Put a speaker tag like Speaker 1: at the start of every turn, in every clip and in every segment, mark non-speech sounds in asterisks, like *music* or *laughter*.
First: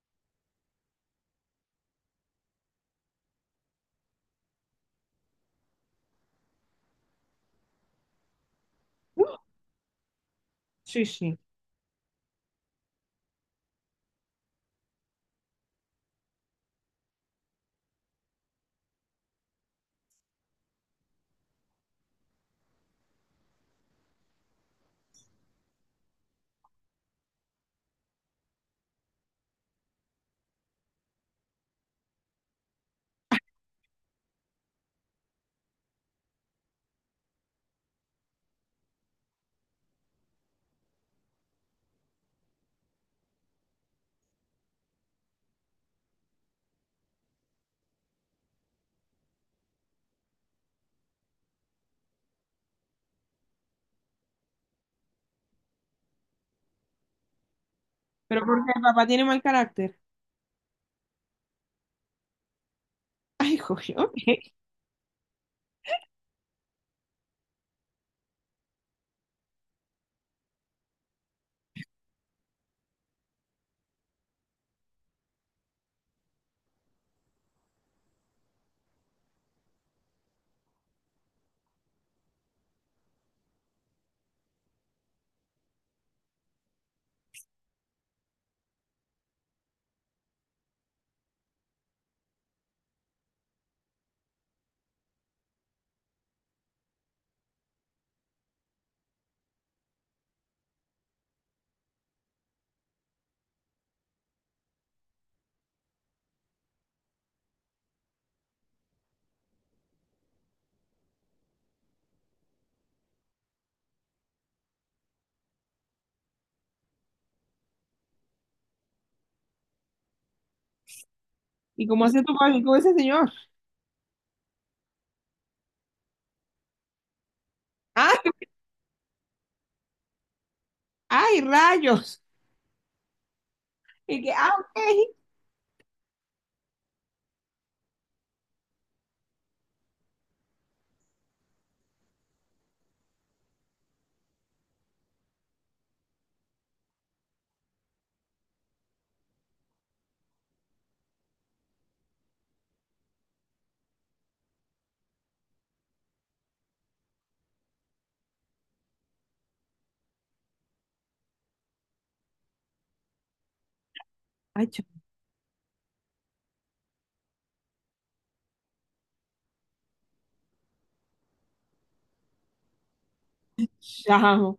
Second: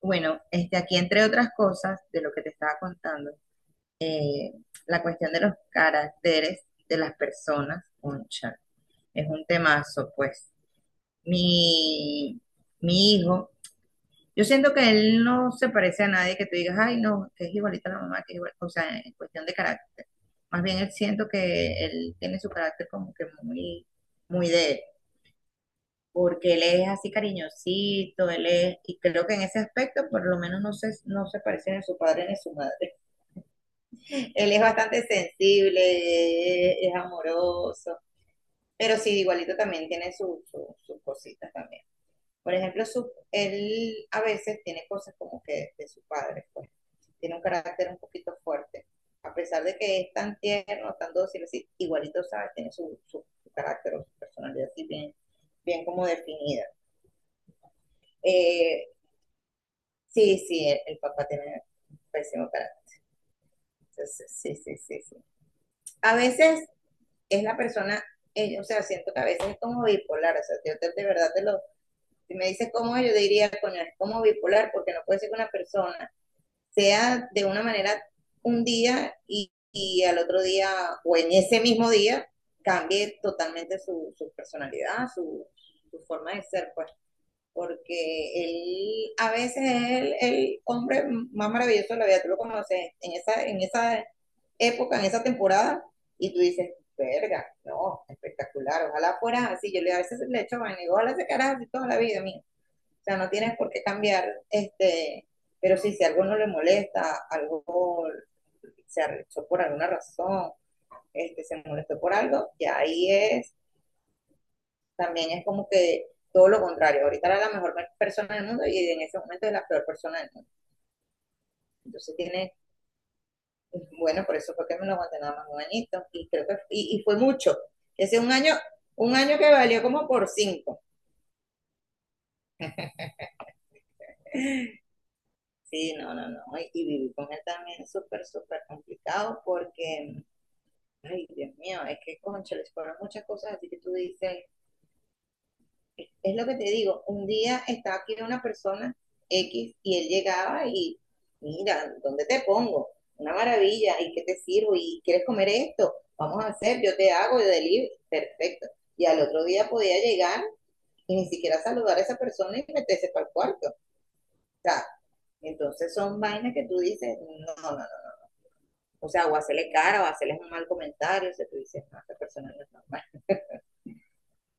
Speaker 1: Bueno, este, aquí entre otras cosas de lo que te estaba contando, eh, la cuestión de los caracteres de las personas, concha, es un temazo, pues.
Speaker 2: Sí, sí.
Speaker 1: Mi, mi hijo, yo siento que él no se parece a nadie que tú digas, ay, no, que es igualita a la mamá, que es igual, o sea, en cuestión de carácter. Más bien él siento que él tiene su carácter como que muy, muy de él porque él es así cariñosito, él es, y creo que en ese aspecto por lo menos no se parece ni a su padre ni a su madre. *laughs* Él es bastante sensible, es amoroso, pero sí, igualito también tiene sus cositas también. Por ejemplo, él a veces tiene cosas como que de su padre, pues tiene un carácter un poquito fuerte. A pesar de que es tan tierno, tan dócil, así, igualito, ¿sabes? Tiene su, su, su carácter o su personalidad así bien, bien como definida.
Speaker 2: Pero porque el
Speaker 1: Eh,
Speaker 2: papá tiene mal carácter.
Speaker 1: Sí, sí, el papá tiene pésimo carácter.
Speaker 2: *laughs* Ay, joder,
Speaker 1: Entonces,
Speaker 2: ok.
Speaker 1: sí, sí, sí, sí. A veces es la persona, o sea, siento que a veces es como bipolar, o sea, de verdad te lo, si me dices cómo es, yo diría, coño, es como bipolar, porque no puede ser que una persona sea de una manera un día y al otro día, o en ese mismo día, cambie totalmente su personalidad, su forma de ser, pues. Porque él a veces es el hombre más maravilloso de la vida, tú lo conoces en esa época, en esa temporada, y tú dices, verga, no, espectacular, ojalá fuera así, yo le a veces le echo vaina, y digo, ojalá se quedara así toda la vida, mía. O sea, no tienes por qué cambiar, este, pero sí, si algo no le molesta, algo se arrechó por alguna razón, este, se molestó por algo, y ahí es también es como que todo lo contrario. Ahorita era la mejor persona del mundo y en ese momento es la peor persona del mundo.
Speaker 2: ¿Y cómo
Speaker 1: Entonces
Speaker 2: hace tu
Speaker 1: tiene,
Speaker 2: padre con ese señor?
Speaker 1: bueno, por eso fue que me lo aguanté nada más un añito y creo que, y fue mucho.
Speaker 2: ¡Ay,
Speaker 1: Ese un año que valió como por cinco.
Speaker 2: ay, rayos! Y que, ok.
Speaker 1: Sí, no, no, no. Y vivir con él también es súper, súper complicado porque, ay, Dios mío, es que, concha, les fueron muchas cosas así que tú dices, es lo que te digo, un día estaba aquí una persona X y él llegaba y, mira, ¿dónde te pongo? Una maravilla, ¿y qué te sirvo? ¿Y quieres comer esto? Vamos a hacer, yo te hago, yo delivery, perfecto. Y al otro día podía llegar y ni siquiera saludar a esa persona y meterse para el cuarto. O
Speaker 2: Ay, chao.
Speaker 1: sea, entonces son vainas que tú dices, no, no, no. O sea, o hacerle cara o hacerles un mal comentario, o sea, tú dices, no, esta persona no es normal.
Speaker 2: Chao.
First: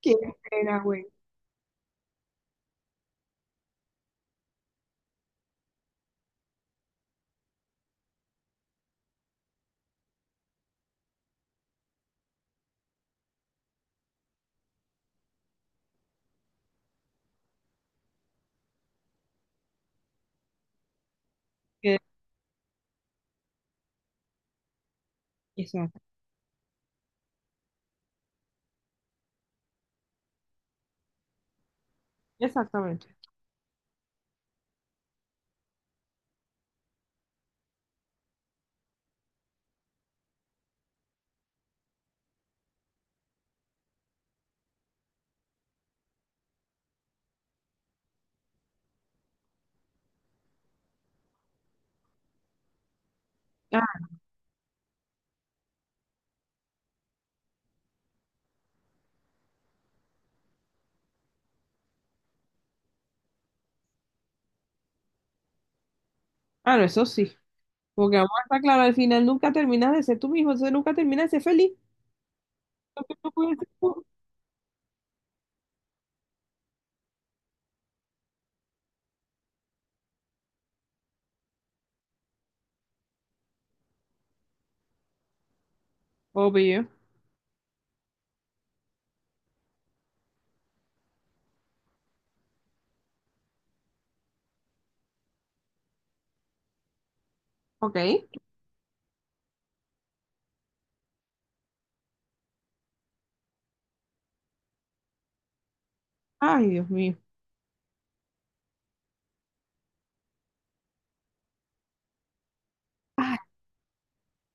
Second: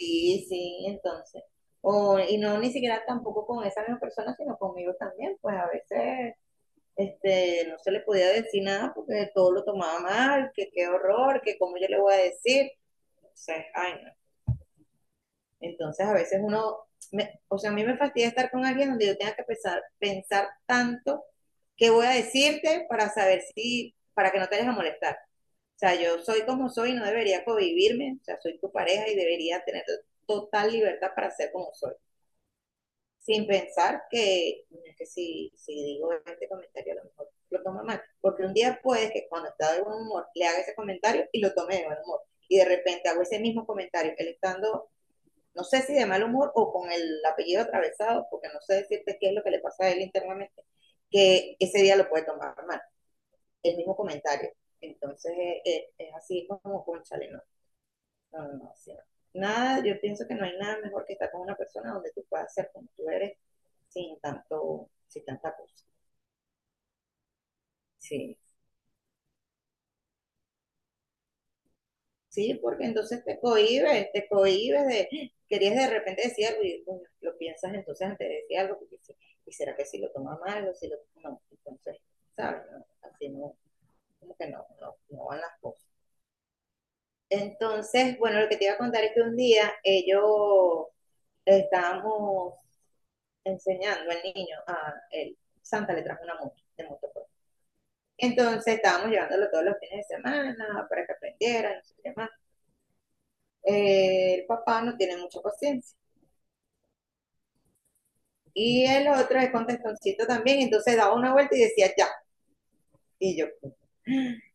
Speaker 2: Qué pena,
Speaker 1: sí,
Speaker 2: güey.
Speaker 1: entonces. O, y no ni siquiera tampoco con esa misma persona, sino conmigo también, pues a veces este, no se le podía decir nada porque todo lo tomaba mal, que qué horror, que cómo yo le voy a decir. Entonces, ay, no. Entonces a veces uno, o sea, a mí me fastidia estar con alguien donde yo tenga que pensar, pensar tanto qué
Speaker 2: Qué-
Speaker 1: voy a decirte para saber si, para que no te vayas a molestar. O sea,
Speaker 2: Exacto.
Speaker 1: yo soy como soy, y no debería convivirme, o sea, soy tu pareja y debería tener total libertad para ser como soy.
Speaker 2: Exactamente.
Speaker 1: Sin pensar que, si digo este comentario a lo mejor lo tomo mal, porque un día puede que cuando está de buen humor le haga ese comentario y lo tome de buen humor, y de repente hago ese mismo comentario, él estando, no sé si de mal humor o con el apellido atravesado, porque no sé decirte qué es lo que le pasa a él internamente, que ese día lo puede tomar mal, el
Speaker 2: Ah,
Speaker 1: mismo comentario. Entonces es así como, con chale, ¿no? No, no, no, sí. Nada, yo pienso que no hay nada mejor que estar con una persona donde tú puedas ser como tú eres sin tanto, sin tanta cosa.
Speaker 2: claro, eso sí. Porque vamos
Speaker 1: Sí,
Speaker 2: a estar claro, al final nunca terminas de ser tú mismo, entonces nunca terminas de ser feliz.
Speaker 1: sí, porque
Speaker 2: Lo que
Speaker 1: entonces
Speaker 2: tú puedes ser tú.
Speaker 1: te cohibes de, querías de repente decir algo y bueno, lo piensas entonces antes de decir algo, porque sí, y será que si lo toma mal o si lo, no, entonces, ¿sabes? No, así no, como que no, no, no van las cosas.
Speaker 2: Obvio.
Speaker 1: Entonces, bueno, lo que te iba a contar es que un día ellos estábamos enseñando al niño a él. Santa le trajo una moto de motocross.
Speaker 2: Ok.
Speaker 1: Entonces estábamos llevándolo todos los fines de semana para que aprendiera, no sé qué más. El papá no tiene mucha paciencia.
Speaker 2: Ay, Dios mío.
Speaker 1: Y el otro es contestoncito también, entonces daba una vuelta y decía ya. Y
Speaker 2: Ay,
Speaker 1: yo,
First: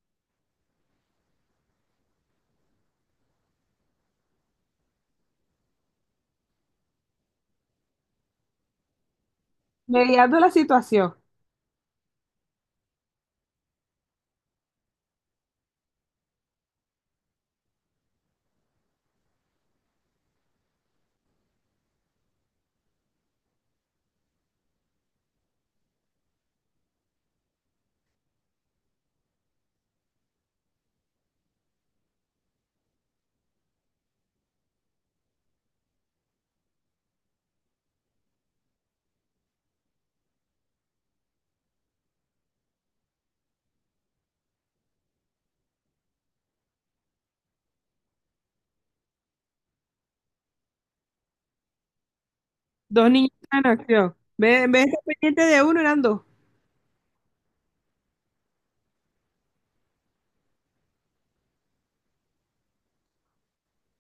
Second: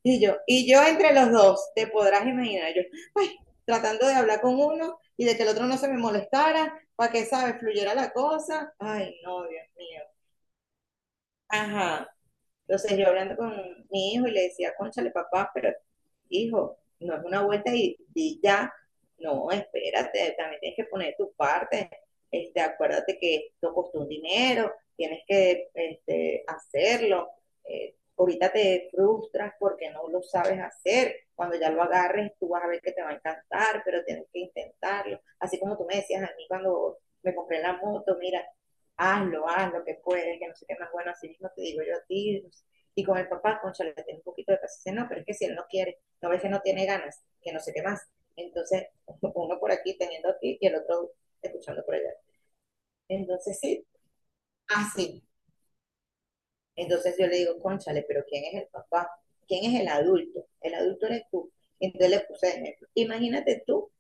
Speaker 1: y yo entre los dos, te podrás imaginar, yo, ay, tratando de hablar con uno y de que el otro no se me molestara, para que, ¿sabes?, fluyera la cosa. Ay, no, Dios mío.
Speaker 2: mediando la situación.
Speaker 1: Ajá. Entonces yo hablando con mi hijo y le decía, cónchale papá, pero hijo, no es una vuelta y ya, no, espérate, también tienes que poner tu parte, este, acuérdate que esto costó un dinero, tienes que este, hacerlo, ahorita te frustras porque no lo sabes hacer, cuando ya lo agarres tú vas a ver que te va a encantar, pero tienes que intentarlo, así como tú me decías a mí cuando me compré la moto, mira, hazlo, haz lo que puedes, que no sé qué más bueno, así mismo te digo yo a ti. Y con el papá, concha, le tengo un poquito de paciencia, no, pero es que si él no quiere, no ves que no tiene ganas, que no sé qué más. Entonces, *laughs* uno por aquí teniendo aquí y el otro escuchando por allá.
Speaker 2: Dos niños
Speaker 1: Entonces,
Speaker 2: en
Speaker 1: sí,
Speaker 2: acción. Ve, ve,
Speaker 1: así.
Speaker 2: pendiente de uno, eran dos.
Speaker 1: Entonces yo le digo, cónchale pero ¿quién es el papá? ¿Quién es el adulto? El adulto eres tú. Entonces le puse ejemplo. Imagínate tú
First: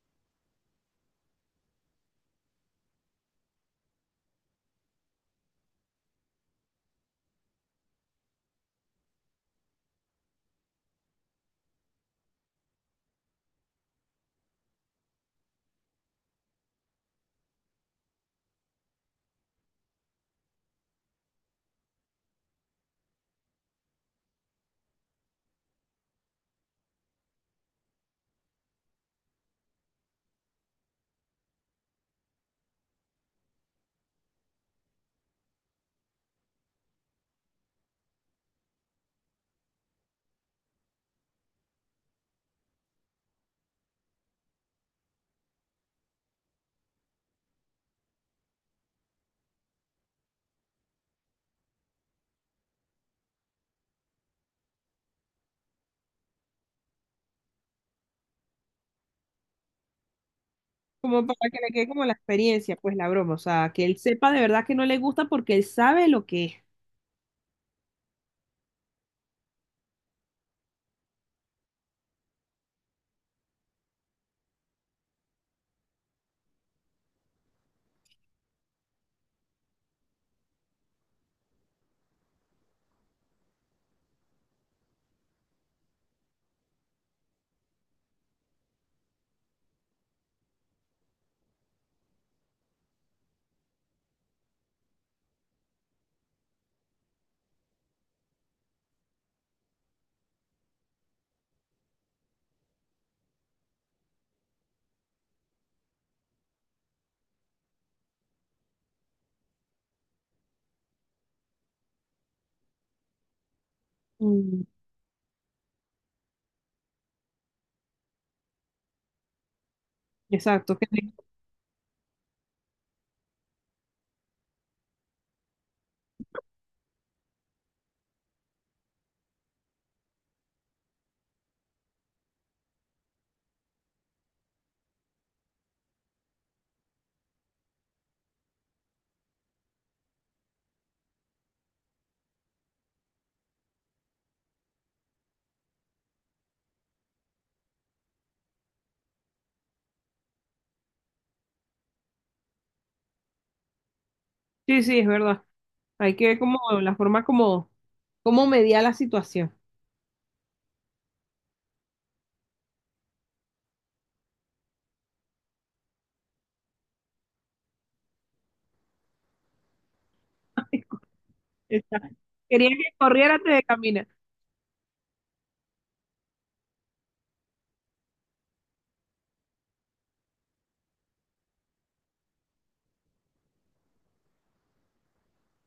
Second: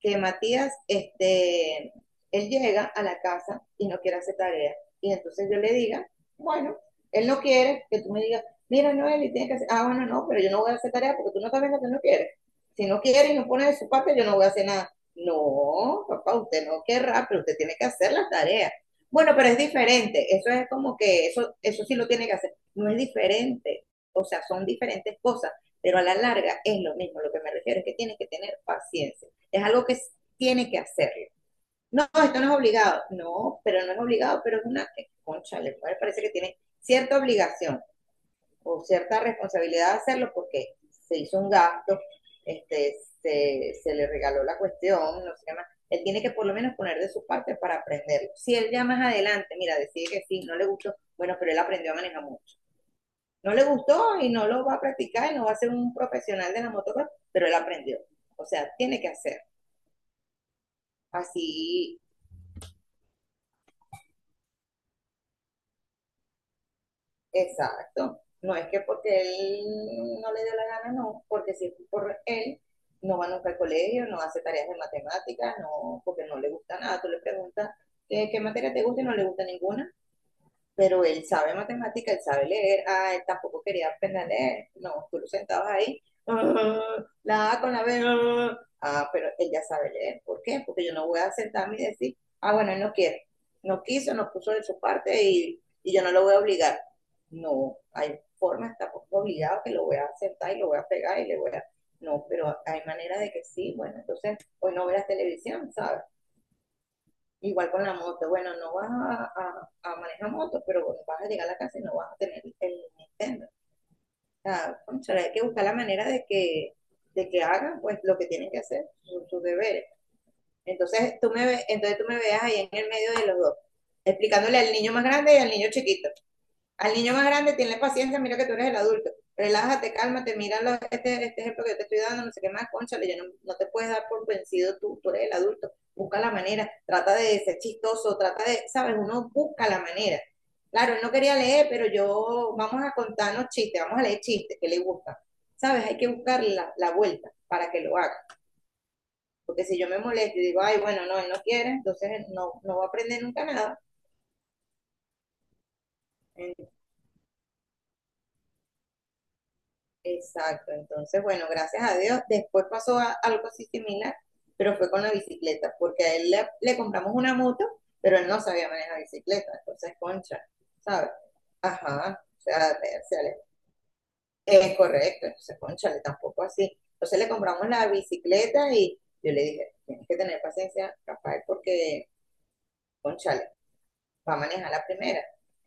Speaker 1: que Matías, este, él llega a la casa y no quiere hacer tarea. Y entonces yo le diga, bueno, él no quiere, que tú me digas, mira, Noel, y tienes que hacer, ah, bueno, no, pero yo no voy a hacer tarea porque tú no sabes lo que no quieres. Si no quiere y no pone de su parte, yo no voy a hacer nada. No, papá, usted no querrá, pero usted tiene que hacer las tareas. Bueno, pero es diferente. Eso es como que eso sí lo tiene que hacer. No es diferente. O sea, son diferentes cosas, pero a la larga es lo mismo. Lo que me refiero es que tienes que tener paciencia es algo que tiene que hacerlo. No, esto no es obligado. No, pero no es obligado, pero es una que, concha, le parece que tiene cierta obligación o cierta responsabilidad de hacerlo porque se hizo un gasto, este, se le regaló la cuestión, no sé qué más. Él tiene que por lo menos poner de su parte para aprenderlo. Si él ya más adelante, mira, decide que sí, no le gustó, bueno, pero él aprendió a manejar mucho. No le gustó y no lo va a practicar y no va a ser un profesional de la motocross, pero él aprendió. O sea, tiene que hacer.
Speaker 2: Como para que le quede
Speaker 1: Así
Speaker 2: como la experiencia, pues la broma. O sea, que él sepa de verdad que no le gusta porque él sabe lo que es.
Speaker 1: exacto. No es que porque él no le dé la gana, no, porque si es por él, no va nunca al colegio, no hace tareas de matemáticas, no, porque no le gusta nada. Tú le preguntas qué materia te gusta y no le gusta ninguna pero él sabe matemática, él sabe leer, ah, él tampoco quería aprender a leer, no, tú lo sentabas ahí, *laughs* ah, la A con la B, *laughs* ah, ah, pero él ya sabe leer, ¿por qué? Porque yo no voy a sentarme y decir, ah, bueno, él no quiere, no quiso, no puso de su parte y yo no lo voy a obligar. No, hay formas, tampoco obligado que lo voy a sentar y lo voy a pegar y le voy a... No, pero hay maneras de que sí, bueno, entonces hoy no verás televisión, ¿sabes? Igual con la moto, bueno, no vas a, a manejar moto, pero bueno, vas a llegar a la casa y no vas a tener el Nintendo. O
Speaker 2: Mm.
Speaker 1: sea, cónchale, hay que buscar la manera de que hagan pues lo que tienen que hacer, sus deberes.
Speaker 2: Exacto.
Speaker 1: Entonces tú me veas ahí en el medio de los dos, explicándole al niño más grande y al niño chiquito. Al niño más grande, tiene paciencia, mira que tú eres el adulto. Relájate, cálmate, mira este ejemplo que yo te estoy dando, no sé qué más, cónchale, yo no, no te puedes dar por vencido tú, eres el adulto. Busca la manera, trata de ser chistoso, trata de, ¿sabes? Uno busca la manera. Claro, él no quería leer, pero yo, vamos a contarnos chistes, vamos a leer chistes que le gustan. ¿Sabes? Hay que buscar la vuelta para que lo haga. Porque si yo me molesto y digo, ay, bueno, no, él no quiere, entonces no va a aprender nunca nada.
Speaker 2: Sí, sí, es verdad. Hay que ver como la forma como, como mediar la situación.
Speaker 1: Exacto, entonces, bueno, gracias a Dios. Después pasó algo así similar, pero fue con la bicicleta, porque a él le compramos una moto, pero él no sabía manejar bicicleta, entonces, concha,
Speaker 2: *laughs* Ay,
Speaker 1: ¿sabes? Ajá, o
Speaker 2: quería
Speaker 1: sea,
Speaker 2: que corriera antes de caminar.
Speaker 1: es correcto, entonces, concha, tampoco así. Entonces le compramos la bicicleta y yo le dije, tienes que tener paciencia, Rafael, porque, va a manejar la primera.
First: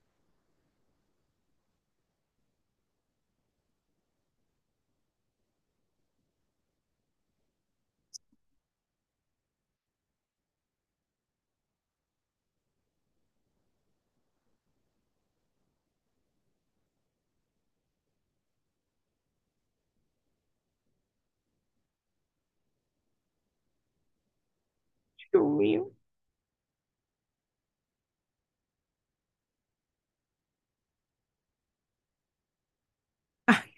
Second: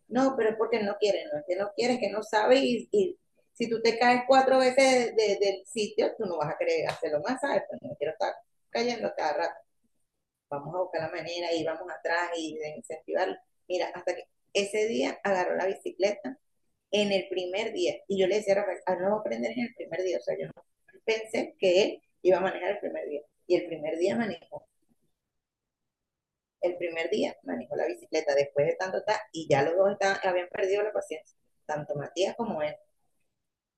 Speaker 1: No, pero es porque no quiere, no es que no quiere, es que no sabe y si tú te caes cuatro veces del sitio, tú no vas a querer hacerlo más, ¿sabes? Pues no quiero estar cayendo cada rato. Vamos a buscar la manera y vamos atrás y de incentivarlo. Mira, hasta que ese día agarró la bicicleta en el primer día. Y yo le decía a Rafael, ah, no va a aprender en el primer día. O sea, yo no pensé que él iba a manejar el primer día. Y el primer día manejó
Speaker 2: Dios mío.
Speaker 1: el primer día manejó la bicicleta después de tanto tal, y ya los dos habían perdido la paciencia, tanto Matías como él.
Speaker 2: Ay,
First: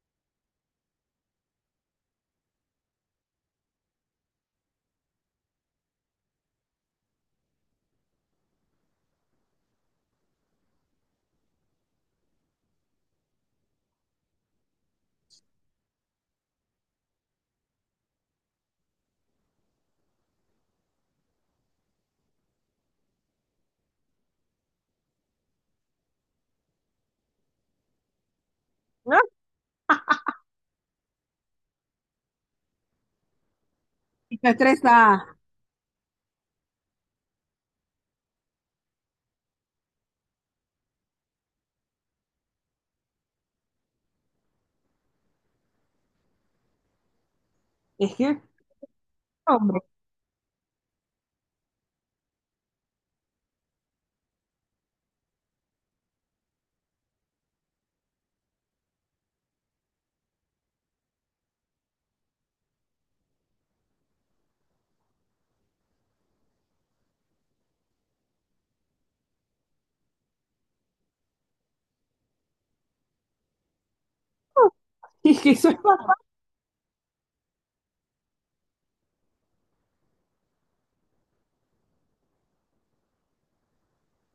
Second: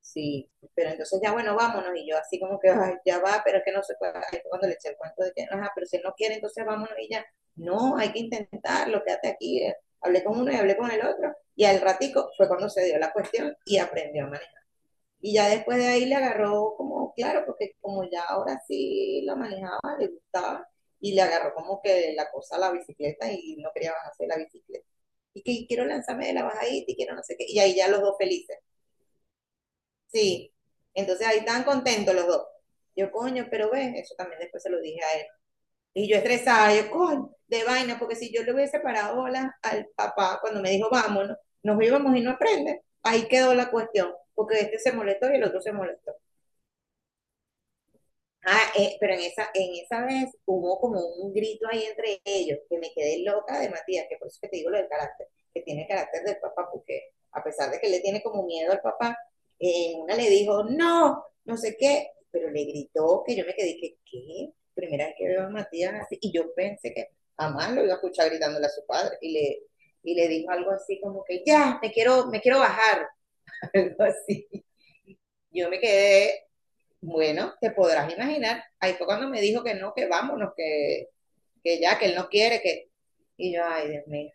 Speaker 1: Sí, pero entonces ya bueno, vámonos, y yo así como que "Ay, ya va, pero es que no se puede, cuando le eché el cuento de que, ajá, pero si él no quiere, entonces vámonos y ya, no, hay que intentarlo, quédate aquí, eh". Hablé con uno y hablé con el otro, y al ratico fue cuando se dio la cuestión y aprendió a manejar. Y ya después de ahí le agarró como, claro, porque como ya ahora sí la manejaba, le gustaba, y le agarró como que la cosa a la bicicleta y no quería bajarse de la bicicleta. Y quiero lanzarme de la bajadita y quiero no sé qué. Y ahí ya los dos felices.
Speaker 2: no,
Speaker 1: Sí. Entonces ahí estaban contentos los dos. Yo, coño, pero ven, eso también
Speaker 2: está
Speaker 1: después se lo dije a él.
Speaker 2: estresada.
Speaker 1: Y yo estresada, yo, coño, de vaina, porque si yo le hubiese parado bolas al papá cuando me dijo, vámonos, nos íbamos y no aprende, ahí quedó la cuestión, porque este se molestó y el otro se molestó.
Speaker 2: Es que,
Speaker 1: Ah, pero en en
Speaker 2: hombre,
Speaker 1: esa vez hubo como un grito ahí entre ellos, que me quedé loca de Matías, que por eso que te digo lo del carácter, que tiene el carácter del papá, porque a pesar de que le tiene como miedo al papá, una le dijo, no, no sé qué, pero le gritó que yo me quedé, que, ¿qué? Primera vez que veo a Matías así, y yo pensé que jamás lo iba a escuchar gritándole a su padre, y le dijo algo así como que, ya, me quiero bajar, *laughs* algo así.
Speaker 2: *laughs* es que eso
Speaker 1: Yo me
Speaker 2: es bastante
Speaker 1: quedé bueno, te podrás imaginar. Ahí fue cuando me dijo que no, que vámonos, que ya, que él no quiere, que. Y yo, ay, Dios mío.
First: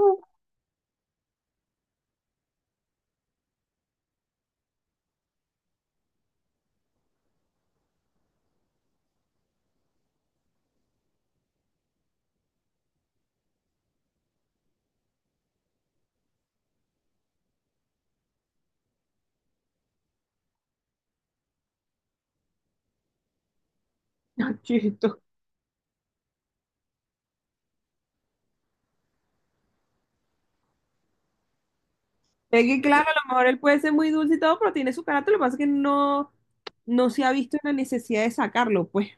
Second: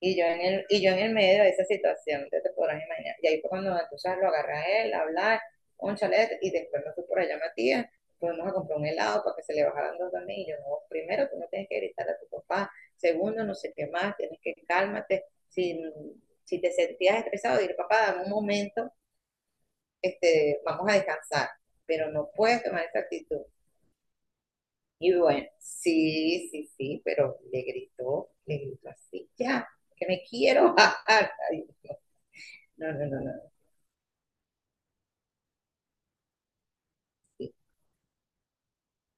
Speaker 1: Y yo y yo en el medio de esa situación, que te podrás imaginar. Y ahí fue cuando entonces lo agarré a él, a hablar, un chalet, y después me fui por allá a Matías, fuimos a comprar un helado para que se le bajaran dos también. Y yo, no, primero tú no tienes que gritar a tu papá, segundo, no sé qué más, tienes que cálmate. Si, si te sentías estresado, dile, papá, dame un momento, este, vamos a descansar, pero no puedes tomar esa actitud. Y
Speaker 2: chisto.
Speaker 1: bueno, sí, sí, sí, pero le gritó así, ya, que me quiero bajar. *laughs* Ay,
Speaker 2: Es que,
Speaker 1: no, no,
Speaker 2: claro,
Speaker 1: no,
Speaker 2: a
Speaker 1: no,
Speaker 2: lo
Speaker 1: no,
Speaker 2: mejor él puede ser muy dulce y todo, pero tiene su carácter. Lo que pasa es que no se ha
Speaker 1: sí,
Speaker 2: visto la necesidad de sacarlo, pues.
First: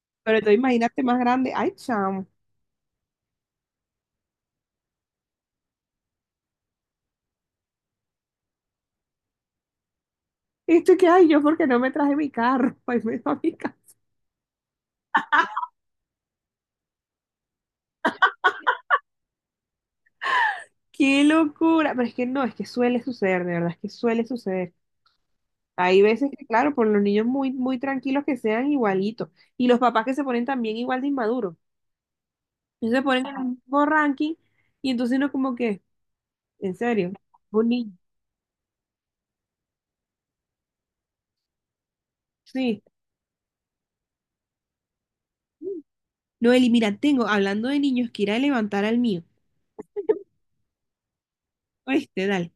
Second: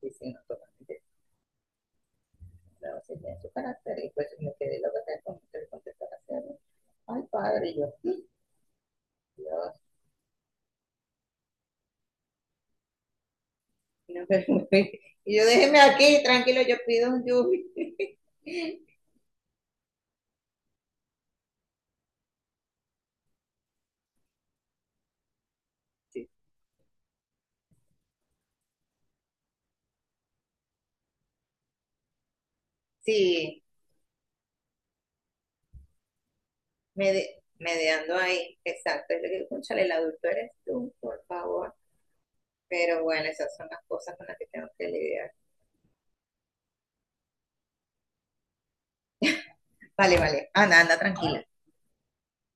Speaker 1: sí, sí,
Speaker 2: Pero
Speaker 1: no,
Speaker 2: entonces imagínate
Speaker 1: totalmente.
Speaker 2: más grande. Ay, chamo.
Speaker 1: No, sí, tiene su carácter, y pues me quedé loca con usted, ay, padre, y yo, Dios,
Speaker 2: Esto que hay yo porque no me traje mi carro. *laughs* Ay, me da mi carro.
Speaker 1: no, pero, y yo déjeme aquí, tranquilo, yo pido un yubi. *laughs*
Speaker 2: Qué locura. Pero es que no, es que suele suceder, de verdad, es que suele suceder. Hay veces
Speaker 1: Sí,
Speaker 2: que, claro, por los niños muy, muy tranquilos que sean igualitos. Y los papás que se ponen también igual de inmaduros. Entonces se ponen en el
Speaker 1: sí,
Speaker 2: mismo ranking y entonces uno como que, en serio, un niño.
Speaker 1: mediando ahí, exacto. Yo le digo, cónchale, el adulto eres tú, por favor.
Speaker 2: Sí.
Speaker 1: Pero bueno, esas son las cosas con las que tengo que lidiar.
Speaker 2: No, Eli, mira, tengo, hablando de niños, que ir a levantar al mío.
Speaker 1: Vale, vale. Anda, anda, tranquila.
Speaker 2: Oíste, dale.